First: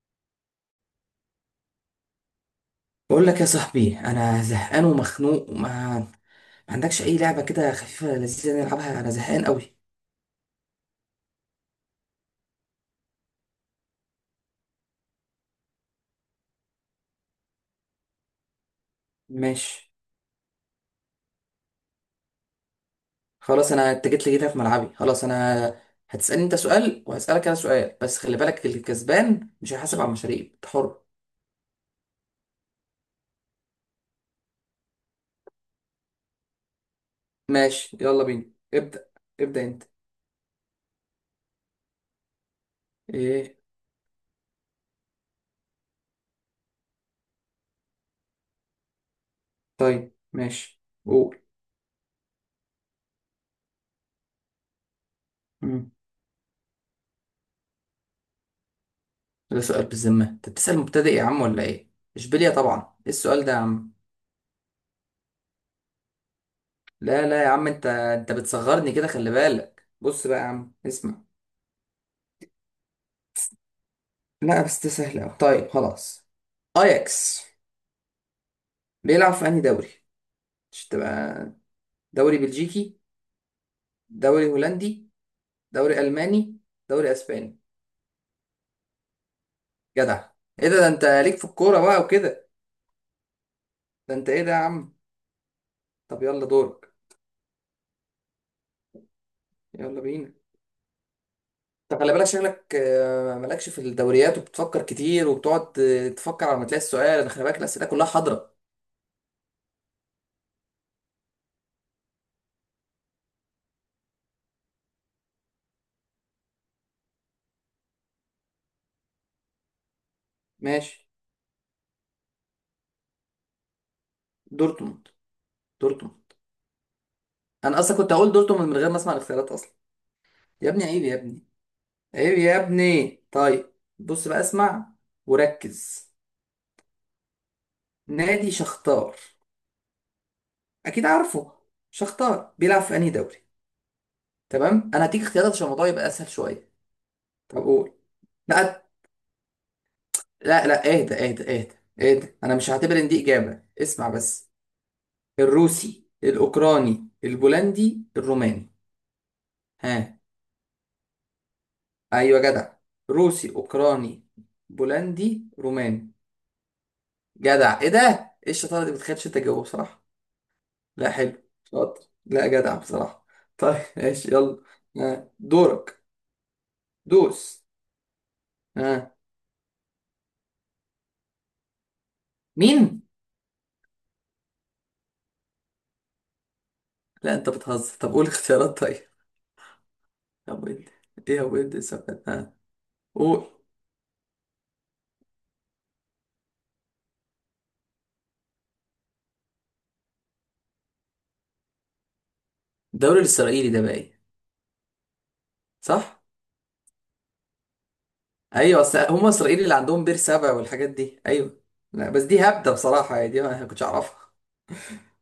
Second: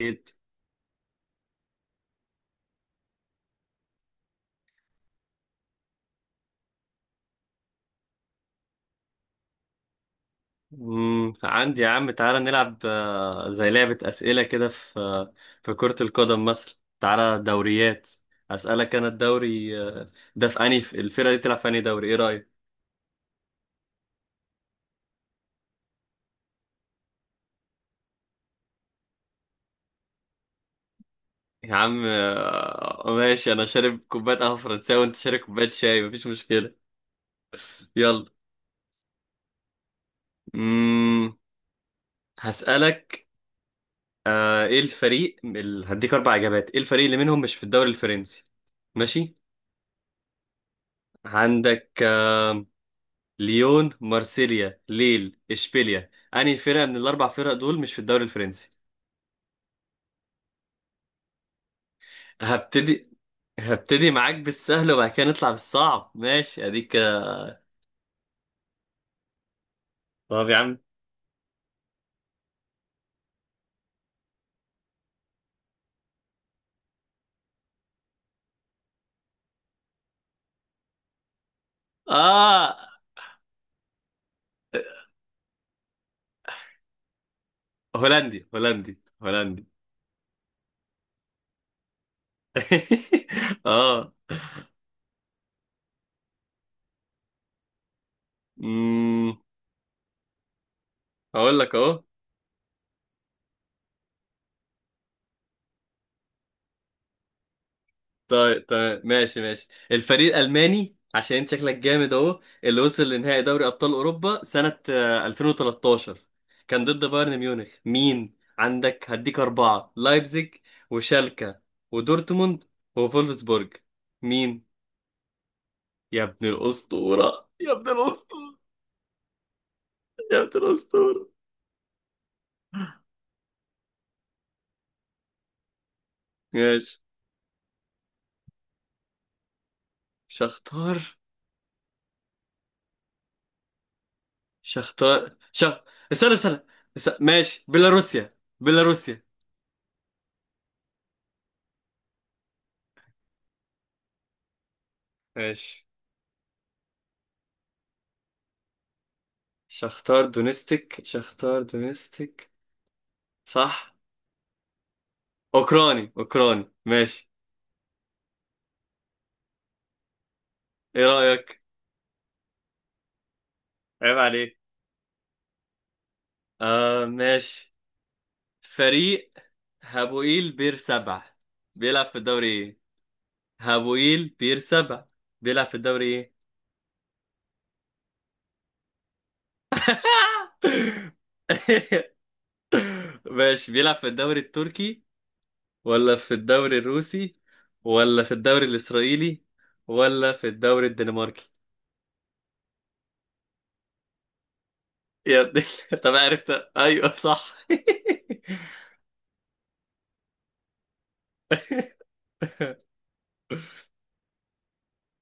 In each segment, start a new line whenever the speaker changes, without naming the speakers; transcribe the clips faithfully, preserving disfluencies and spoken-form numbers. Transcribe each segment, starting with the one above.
أكيد.
بقول لك يا صاحبي، انا زهقان ومخنوق وما ما عندكش اي لعبه كده خفيفه لذيذه نلعبها. انا زهقان قوي.
مم، عندي يا عم تعالى نلعب آه، زي لعبة أسئلة كده في آه، في كرة القدم مثلا. تعالى دوريات. أسألك أنا الدوري
ماشي،
آه، ده في أنهي. في الفرقة دي تلعب في أنهي دوري، إيه رأيك؟
خلاص. انا اتجيت لي كده في ملعبي. خلاص انا هتسالني انت سؤال وهسالك انا سؤال، بس خلي بالك الكسبان مش هيحاسب على المشاريب. انت حر.
يا عم آه، ماشي. أنا شارب كوباية قهوة فرنساوي وأنت شارب كوباية شاي، مفيش مشكلة.
ماشي يلا
يلا.
بينا. ابدا. ابدا انت.
مم، هسألك.
ايه؟
آه، إيه الفريق ال- هديك أربع إجابات، إيه الفريق اللي منهم مش في الدوري الفرنسي؟ ماشي؟
طيب ماشي، قول.
عندك آه، ليون، مارسيليا، ليل،
مم.
اشبيليا، انهي فرقه من الاربع فرق دول مش في الدوري الفرنسي؟
ده سؤال بالذمه؟ انت بتسال مبتدئ يا عم ولا ايه؟ اشبيليا طبعا. ايه
هبتدي
السؤال ده يا عم؟
هبتدي معاك بالسهل وبعد كده نطلع بالصعب، ماشي اديك
لا
كده.
لا يا عم، انت انت بتصغرني كده. خلي بالك، بص بقى يا
طب يا
عم،
عم.
اسمع. لا بس ده سهل أوي. طيب خلاص. أياكس بيلعب في أنهي دوري؟ مش تبقى دوري
اه
بلجيكي، دوري هولندي، دوري ألماني، دوري أسباني؟
هولندي، هولندي، هولندي.
جدع! إيه ده؟ ده أنت ليك في الكورة بقى وكده؟
اه.
ده أنت إيه ده يا عم! طب يلا دورك.
امم
يلا بينا.
هقول لك
طب
اهو.
خلي بالك، شكلك آه، مالكش في الدوريات وبتفكر كتير وبتقعد آه، تفكر على ما تلاقي السؤال. أنا خلي بالك، الأسئلة كلها حاضرة.
طيب طيب، ماشي ماشي الفريق الألماني عشان انت شكلك جامد اهو، اللي وصل لنهائي دوري أبطال أوروبا سنة آه، ألفين وتلتاشر، كان ضد بايرن ميونخ. مين عندك؟ هديك أربعة: لايبزيج،
ماشي.
وشالكا، ودورتموند، وفولفسبورج. مين؟
دورتموند.
يا
دورتموند.
ابن الأسطورة، يا
أنا
ابن
أصلا كنت هقول
الأسطورة،
دورتموند من غير ما أسمع الاختيارات أصلا.
يا ابن
يا ابني عيب يا
الأسطورة.
ابني. ايه يا ابني؟ طيب بص بقى اسمع، وركز.
ماشي.
نادي شختار. اكيد
شختار
عارفه. شختار بيلعب في انهي دوري؟ تمام، انا هديك
شختار
اختيارات عشان
شخ
الموضوع يبقى اسهل
استنى استنى،
شويه.
است-
طب
ماشي.
قول.
بيلاروسيا،
لا
بيلاروسيا.
لا لا، اهدى اهدى اهدى. اهدى. انا مش هعتبر ان دي اجابه. اسمع بس.
ماشي.
الروسي، الاوكراني، البولندي، الروماني. ها.
شختار دونستيك، شختار
ايوه
دونستيك.
جدع. روسي،
صح.
اوكراني، بولندي، روماني.
اوكراني، اوكراني. ماشي.
جدع. ايه ده! ايه الشطاره دي؟ بتخيلش انت تجاوب بصراحه.
ايه
لا حلو،
رأيك؟
شاطر، لا جدع بصراحة. طيب
عيب
ماشي
عليك.
يلا. آه، دورك.
آه
دوس.
ماشي.
آه.
فريق هابوئيل بير سبع بيلعب في الدوري ايه؟
مين؟
هابوئيل بير سبع بيلعب في الدوري ايه؟
لا انت بتهزر، طب قول اختيارات طيب. طب قول. ايه هو، ابدا السؤال آه. قول.
ماشي. بيلعب في الدوري التركي، ولا في الدوري الروسي، ولا في الدوري الإسرائيلي، ولا في الدوري الدنماركي؟
الدوري الاسرائيلي ده بقى ايه؟
يا ابني. طب
صح؟
عرفت؟ ايوه صح.
ايوه، اصل هم اسرائيلي اللي عندهم بير سبع والحاجات دي. ايوه. لا بس دي هبدة بصراحة، يعني دي ما كنتش اعرفها.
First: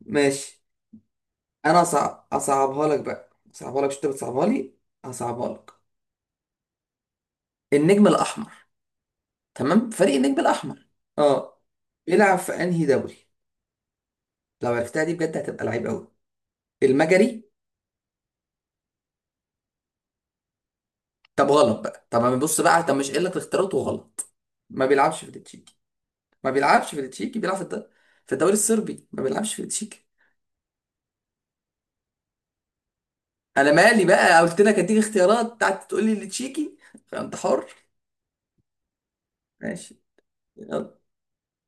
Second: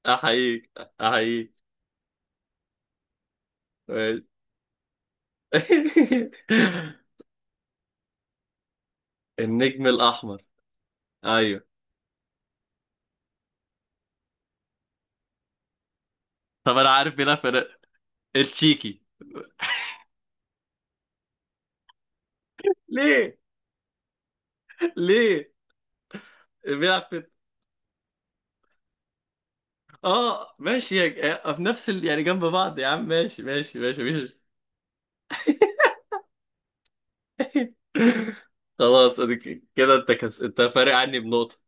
ماشي.
احييك، احييك.
انا أصع... اصعبها لك بقى. اصعبها لك، مش انت
ماشي.
بتصعبها لي. هصعبها لك. النجم الاحمر.
النجم
تمام، فريق النجم
الاحمر.
الاحمر. اه.
ايوه.
بيلعب في انهي دوري؟ لو عرفتها دي بجد هتبقى لعيب قوي.
طب انا عارف، بيلعب
المجري.
في التشيكي.
طب غلط بقى. طب ما بص بقى، طب مش قايل
ليه؟
لك اختيارات وغلط. ما بيلعبش في
ليه؟
التشيكي. ما بيلعبش في
بيلعب في.
التشيكي، بيلعب في الد- في الدوري الصربي. ما بيلعبش في التشيكي.
اه ماشي يا- في نفس ال... يعني جنب بعض يا عم، ماشي
انا
ماشي ماشي
مالي بقى،
ماشي.
قلت لك اديك اختيارات، قعدت تقول لي التشيكي. انت حر.
خلاص اديك كده.
ماشي.
انت كس... انت فارق
يلا.
عني بنقطة.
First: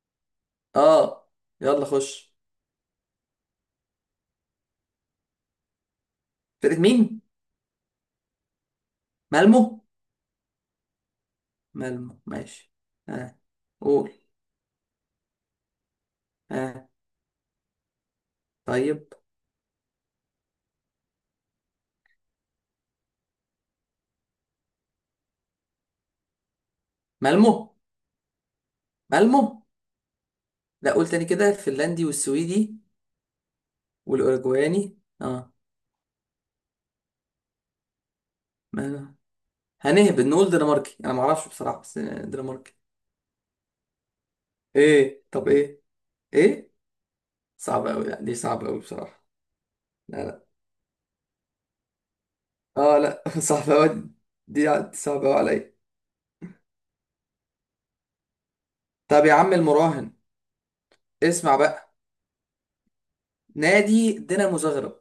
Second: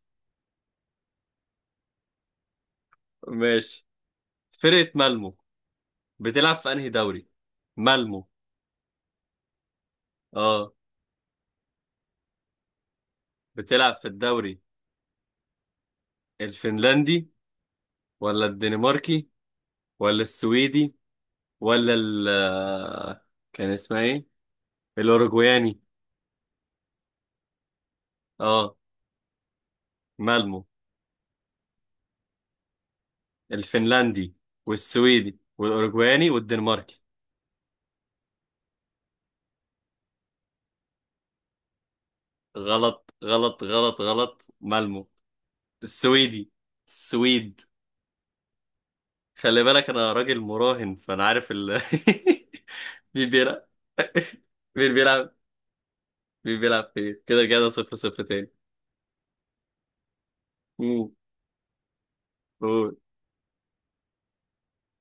اه. يلا خش.
ماشي. فرقة مالمو بتلعب في
فرقة
انهي
مين؟
دوري؟ مالمو.
مالمو.
اه.
مالمو ماشي. اه.
بتلعب في
قول.
الدوري
اه
الفنلندي، ولا
طيب.
الدنماركي، ولا السويدي، ولا ال آه، كان اسمها ايه، الاوروجواني.
مالمو.
اه
مالمو.
مالمو.
لا قول تاني كده، الفنلندي والسويدي
الفنلندي
والاوروجواني.
والسويدي
اه.
والاوروجواني والدنماركي.
ما أنا- هنهبط نقول دنماركي. انا ما اعرفش بصراحه، بس دنماركي.
غلط غلط غلط غلط. مالمو
ايه؟ طب ايه؟
السويدي،
ايه؟
السويد.
صعبه قوي، لا دي صعبه قوي بصراحه.
خلي بالك انا
لا
راجل
لا.
مراهن فانا عارف ال.
اه لا
مين بيلعب؟
صعبه قوي دي.
مين
صعبه قوي
بيلعب؟
عليا.
مين بيلعب فين؟ كده كده صفر صفر تاني.
طب يا عم المراهن،
مم.
اسمع بقى.
قول.
نادي دينامو زغرب،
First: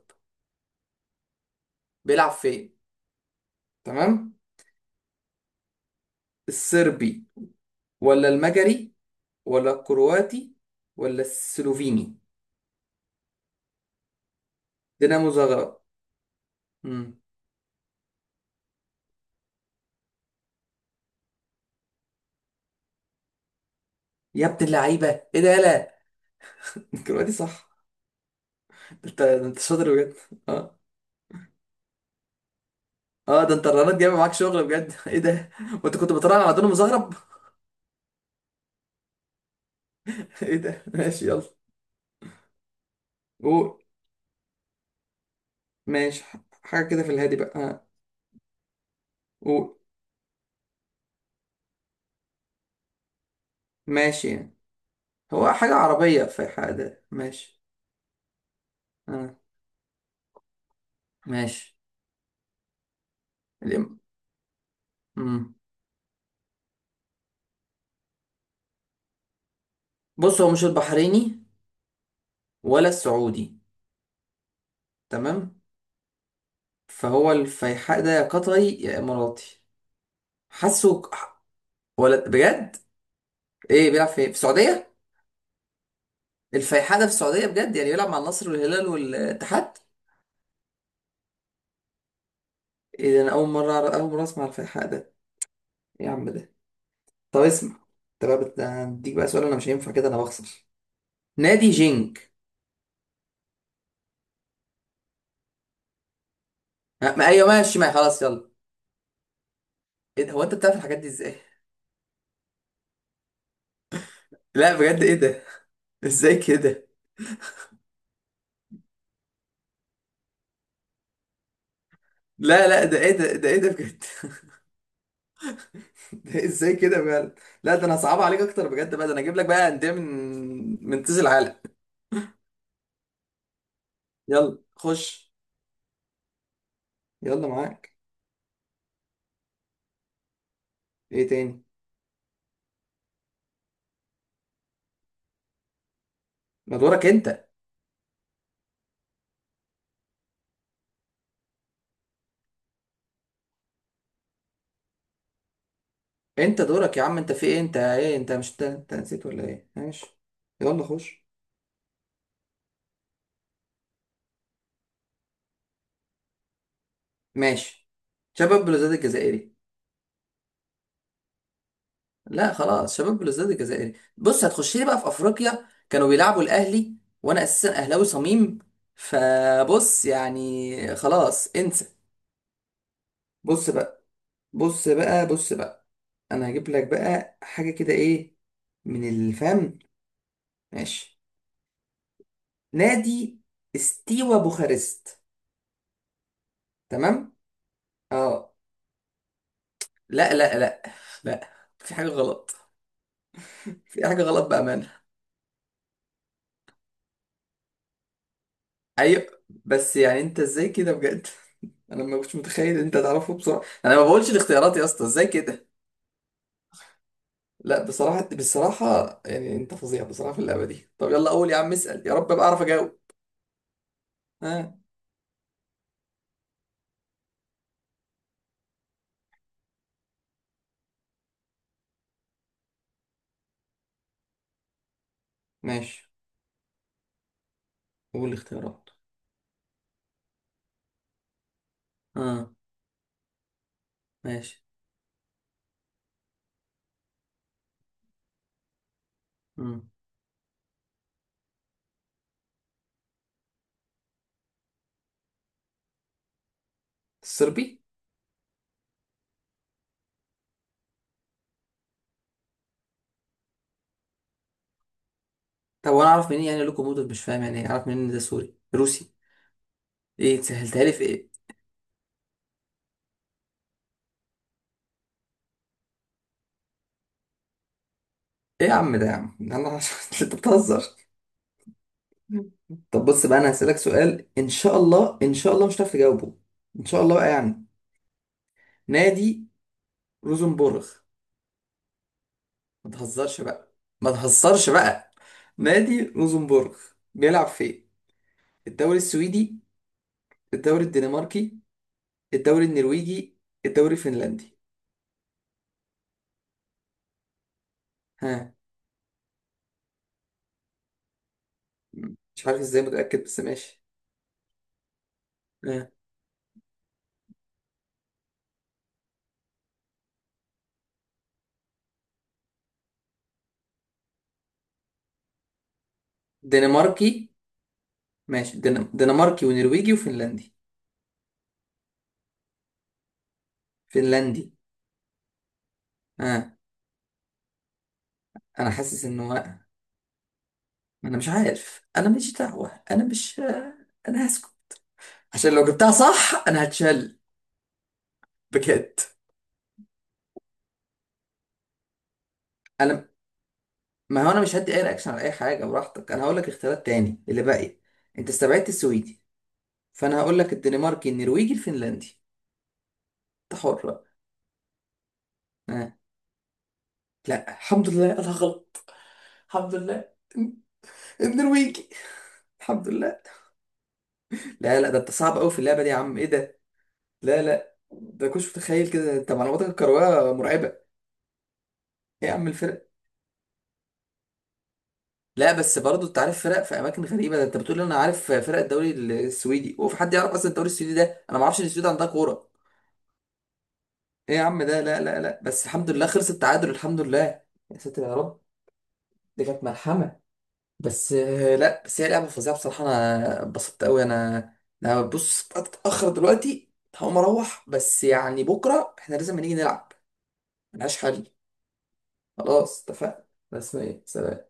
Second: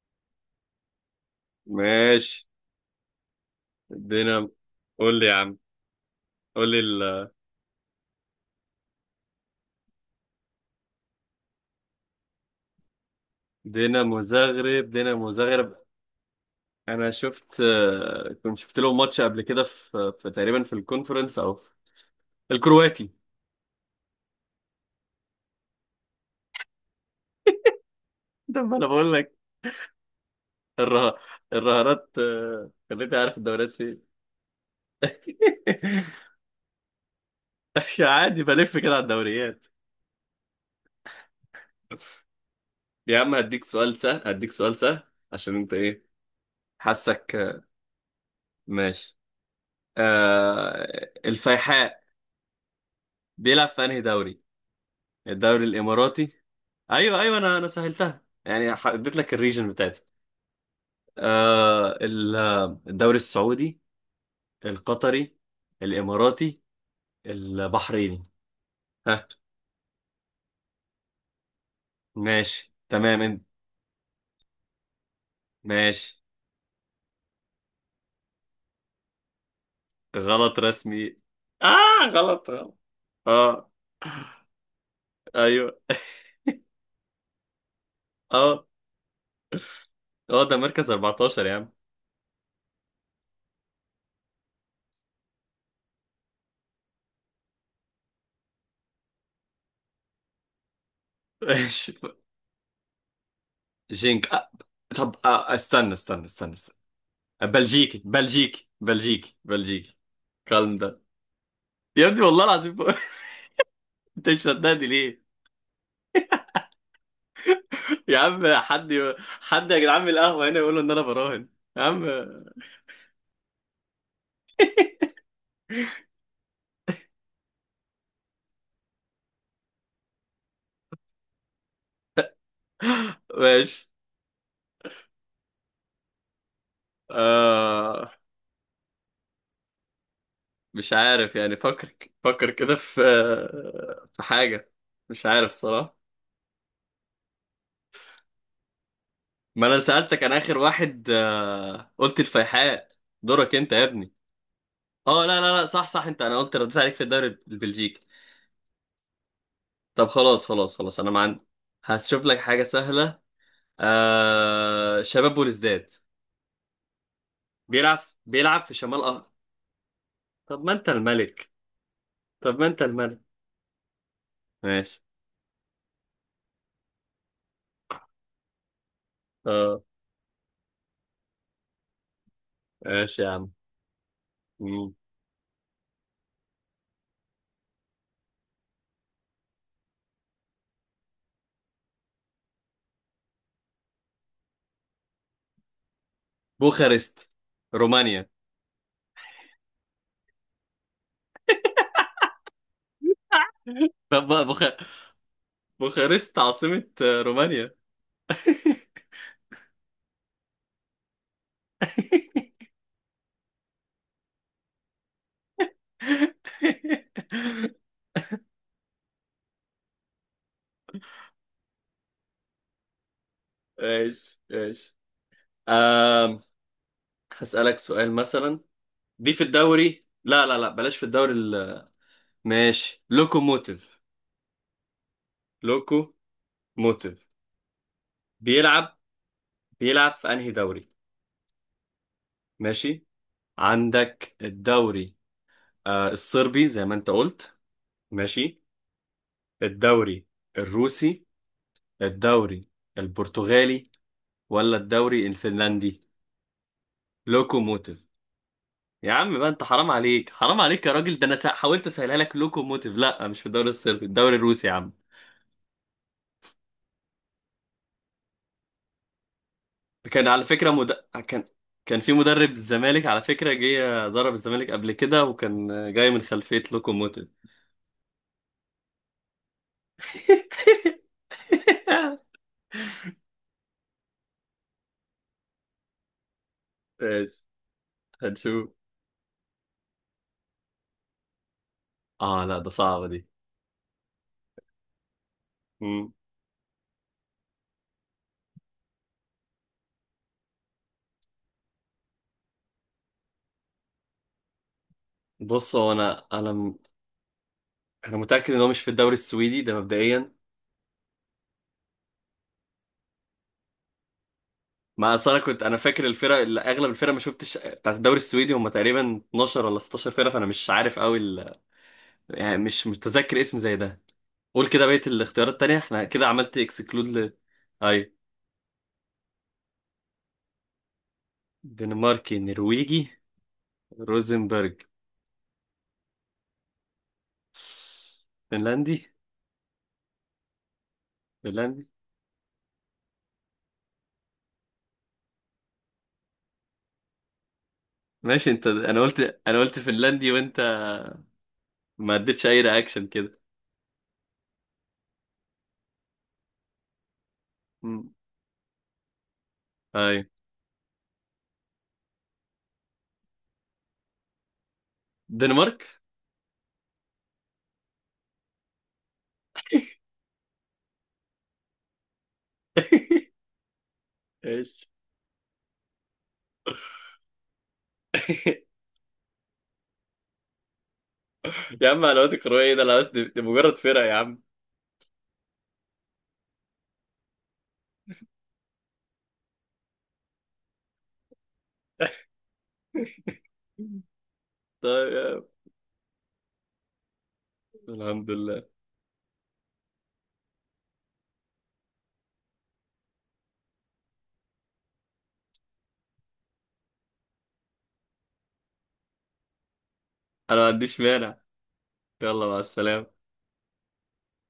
بيلعب
ماشي.
فين؟ تمام.
دينامو. قول لي يا عم، قول لي
الصربي،
ال-
ولا المجري، ولا الكرواتي، ولا السلوفيني؟
دينامو زغرب، دينامو
دينامو
زغرب.
زغرب.
انا
امم.
شفت آه، كنت شفت له ماتش قبل كده في في تقريبا في الكونفرنس او في الكرواتي.
يا ابن اللعيبه. ايه ده! لا الكرواتي، صح.
ده ما انا بقول
انت
لك.
ده انت شاطر بجد. اه.
الره... الرهانات آه، خليتني عارف
اه ده انت
الدوريات
الرنات
فين.
جايبه معاك شغل بجد ايه ده. وانت كنت بتراهن على دون مزهرب
عادي بلف كده على الدوريات.
ايه ده؟ ماشي يلا.
يا عم هديك
قول.
سؤال سهل، هديك سؤال سهل عشان انت ايه،
ماشي، ح- حاجه كده في
حاسك
الهادي بقى،
آه،
اه.
ماشي.
قول.
آه... الفيحاء بيلعب في انهي
ماشي
دوري؟
يعني. هو
الدوري
حاجه عربيه
الاماراتي.
في حاجه،
ايوه ايوه، انا
ماشي.
انا سهلتها يعني، ح- اديت لك
اه.
الريجن بتاعتي.
ماشي.
آه ال- آه، الدوري السعودي،
الام-
القطري،
مم.
الاماراتي، البحريني. ها؟
بص هو مش البحريني.
ماشي
ولا
تمام انت.
السعودي؟ تمام.
ماشي.
فهو الفيحاء ده يا قطري يا اماراتي.
غلط رسمي.
حاسه ك-
اه
ولا
غلط غلط.
بجد؟
اه
ايه بيلعب في إيه؟ في السعوديه؟
ايوه.
الفيحاء ده في السعوديه بجد؟ يعني بيلعب مع النصر
اه.
والهلال والاتحاد؟
اه ده مركز أربعة عشر يا عم.
ايه ده، انا اول مره أعرف- اول مره اسمع الفيحاء ده. ايه يا عم ده. طب اسمع، انت بقى بت- هديك بقى سؤال، انا مش هينفع كده، انا بخسر. نادي
ماشي.
جينك.
جينك آه. طب آه. استنى استنى استنى، استنى.
ما ما- ايوه ماشي، ما
بلجيكي
خلاص يلا.
بلجيكي بلجيكي بلجيكي.
ايه ده، هو انت بتعرف
كالم
الحاجات
ده.
دي ازاي؟
يا ابني والله العظيم. انت مش
لا
صدقني
بجد ايه
ليه؟
ده؟ ازاي كده؟
يا عم حد ي... حد يا جدعان من القهوة هنا يقولوا ان انا براهن. يا عم.
لا لا، ده ايه ده، ده ايه ده بجد ده ازاي كده بجد! لا ده انا صعب عليك اكتر بجد بقى. ده انا اجيب لك بقى انديه من من تيز العالم.
ماشي.
يلا خش. يلا معاك.
آه... مش
ايه
عارف يعني،
تاني؟
فكر. فكر كده في، في حاجة. مش عارف الصراحة.
ما دورك انت.
ما انا سألتك، انا اخر واحد آه... قلت الفيحاء. دورك انت يا ابني. اه لا لا لا، صح صح انت، انا قلت
انت
رديت عليك
دورك يا
في
عم،
الدوري
انت في ايه، انت
البلجيكي.
ايه، انت مش انت, انت نسيت ولا ايه؟
طب
ماشي.
خلاص خلاص
يلا
خلاص، انا ما
خش.
عندي. هشوف لك حاجة سهلة. آه... شباب بوليسداد
ماشي.
بيلعب، بيلعب
شباب
في
بلوزداد
شمال أه.
الجزائري.
طب ما انت الملك.
لا
طب ما انت
خلاص، شباب
الملك.
بلوزداد الجزائري. بص هتخش لي بقى
ماشي.
في افريقيا كانوا بيلعبوا الاهلي، وانا اساسا اهلاوي صميم.
اه.
فبص يعني خلاص انسى.
ماشي يا عم.
بص بقى، بص
مم.
بقى، بص بقى. انا هجيب لك بقى حاجه كده، ايه، من الفم. ماشي. نادي استيوا بوخارست. تمام.
بوخارست، رومانيا.
اه. لا لا لا. لا، في حاجه غلط. في حاجه
طب بقى
غلط
بوخ...
بامانه.
بوخارست عاصمة آه، رومانيا.
ايوه، بس يعني انت ازاي كده بجد انا ما كنتش متخيل ان انت تعرفه بسرعه. يعني انا ما بقولش الاختيارات يا اسطى، ازاي كده؟ لا بصراحه بصراحه، يعني انت فظيع بصراحه في اللعبه دي. طب يلا قول يا عم، اسال، يا رب ابقى اعرف اجاوب.
ماشي
ها.
ماشي. آم... هسألك سؤال مثلا. دي في الدوري، لا لا لا بلاش، في الدوري ال... ماشي. لوكوموتيف،
ماشي.
لوكو موتيف
قول الاختيارات.
بيلعب، بيلعب في انهي دوري.
اه.
ماشي. عندك
ماشي.
الدوري آه الصربي زي ما انت قلت، ماشي.
امم
الدوري الروسي، الدوري البرتغالي، ولا الدوري الفنلندي.
الصربي.
لوكوموتيف. يا عم بقى انت حرام عليك، حرام عليك يا راجل، ده انا سا- حاولت اسهلها لك. لوكوموتيف لا مش في الدوري الصربي، الدوري الروسي يا عم.
طب وانا اعرف منين يعني؟ لوكوموتيف مش فاهم يعني ايه، اعرف منين إن ده سوري روسي؟
كان
ايه
على فكرة
سهلتها
مد...
لي في ايه؟
كان، كان في مدرب الزمالك على فكرة جه ضرب الزمالك قبل كده وكان جاي من خلفية لوكوموتيف.
ايه يا عم ده يا عم انا انت بتهزر. طب بص بقى، انا هسألك سؤال ان شاء الله ان شاء الله مش هتعرف تجاوبه. ان شاء الله بقى
ماشي.
يعني.
هنشوف.
نادي روزنبورغ.
اه لا ده
ما
صعبة دي.
تهزرش بقى، ما تهزرش بقى. نادي
مم.
روزنبورغ بيلعب فين؟ الدوري السويدي، الدوري الدنماركي، الدوري النرويجي، الدوري الفنلندي؟
بص هو انا انا م- انا
ها.
متأكد ان هو مش في الدوري السويدي ده مبدئيا.
مش عارف ازاي متأكد، بس ماشي.
ما اصل انا كنت انا
ها.
فاكر الفرق اللي اغلب الفرق ما شفتش بتاعت الدوري السويدي هم تقريبا اثني عشر ولا ستاشر فرقه، فانا مش عارف قوي ال... يعني مش متذكر اسم زي ده. قول كده بقيه الاختيارات التانيه، احنا كده عملت اكسكلود
دنماركي؟
ل. اي.
ماشي، دن- دنماركي ونرويجي وفنلندي.
دنماركي، نرويجي،
فنلندي؟
روزنبرج.
ها. انا حاسس
فنلندي،
انه، انا مش عارف،
فنلندي.
انا مش دعوة، انا مش، انا هسكت عشان لو جبتها صح انا هتشل.
ماشي انت، انا
بجد.
قلت، انا قلت فنلندي وانت ما اديتش اي رياكشن
انا،
كده.
ما هو انا مش هدي اي رياكشن على اي حاجه، براحتك. انا هقول لك اختيارات تاني اللي باقي.
مم.
انت استبعدت السويدي، فانا
اي
هقول لك الدنماركي النرويجي الفنلندي. انت حر بقى.
دنمارك.
آه. لا الحمد لله، انا غلط. الحمد لله النرويجي الحمد لله.
ايش.
لا لا ده انت صعب قوي في اللعبه دي يا عم. ايه ده. لا لا، ده كنتش متخيل كده، انت معلوماتك الكرويه مرعبه.
يا عم
ايه
معلومات
يا عم
الكرويه ايه ده،
الفرق!
لا بس دي دي مجرد فرقه يا عم.
لا بس برضه انت عارف فرق في اماكن غريبه. ده انت بتقول لي انا عارف فرق الدوري السويدي، وفي حد يعرف اصلا الدوري السويدي ده؟ انا ما اعرفش ان السويد عندها كوره. ايه يا عم ده. لا
طيب
لا
يا
لا،
عم.
بس الحمد لله خلص التعادل. الحمد لله يا ساتر يا
الحمد
رب.
لله.
دي كانت ملحمة. بس آه، لا بس هي لعبة فظيعة بصراحة. انا اتبسطت قوي انا انا بص اتأخر دلوقتي، هقوم اروح، بس يعني بكرة احنا لازم نيجي نلعب.
انا ما
ملهاش
عنديش
حل.
مانع. يلا، مع
خلاص اتفقنا.
السلامة.
بس ايه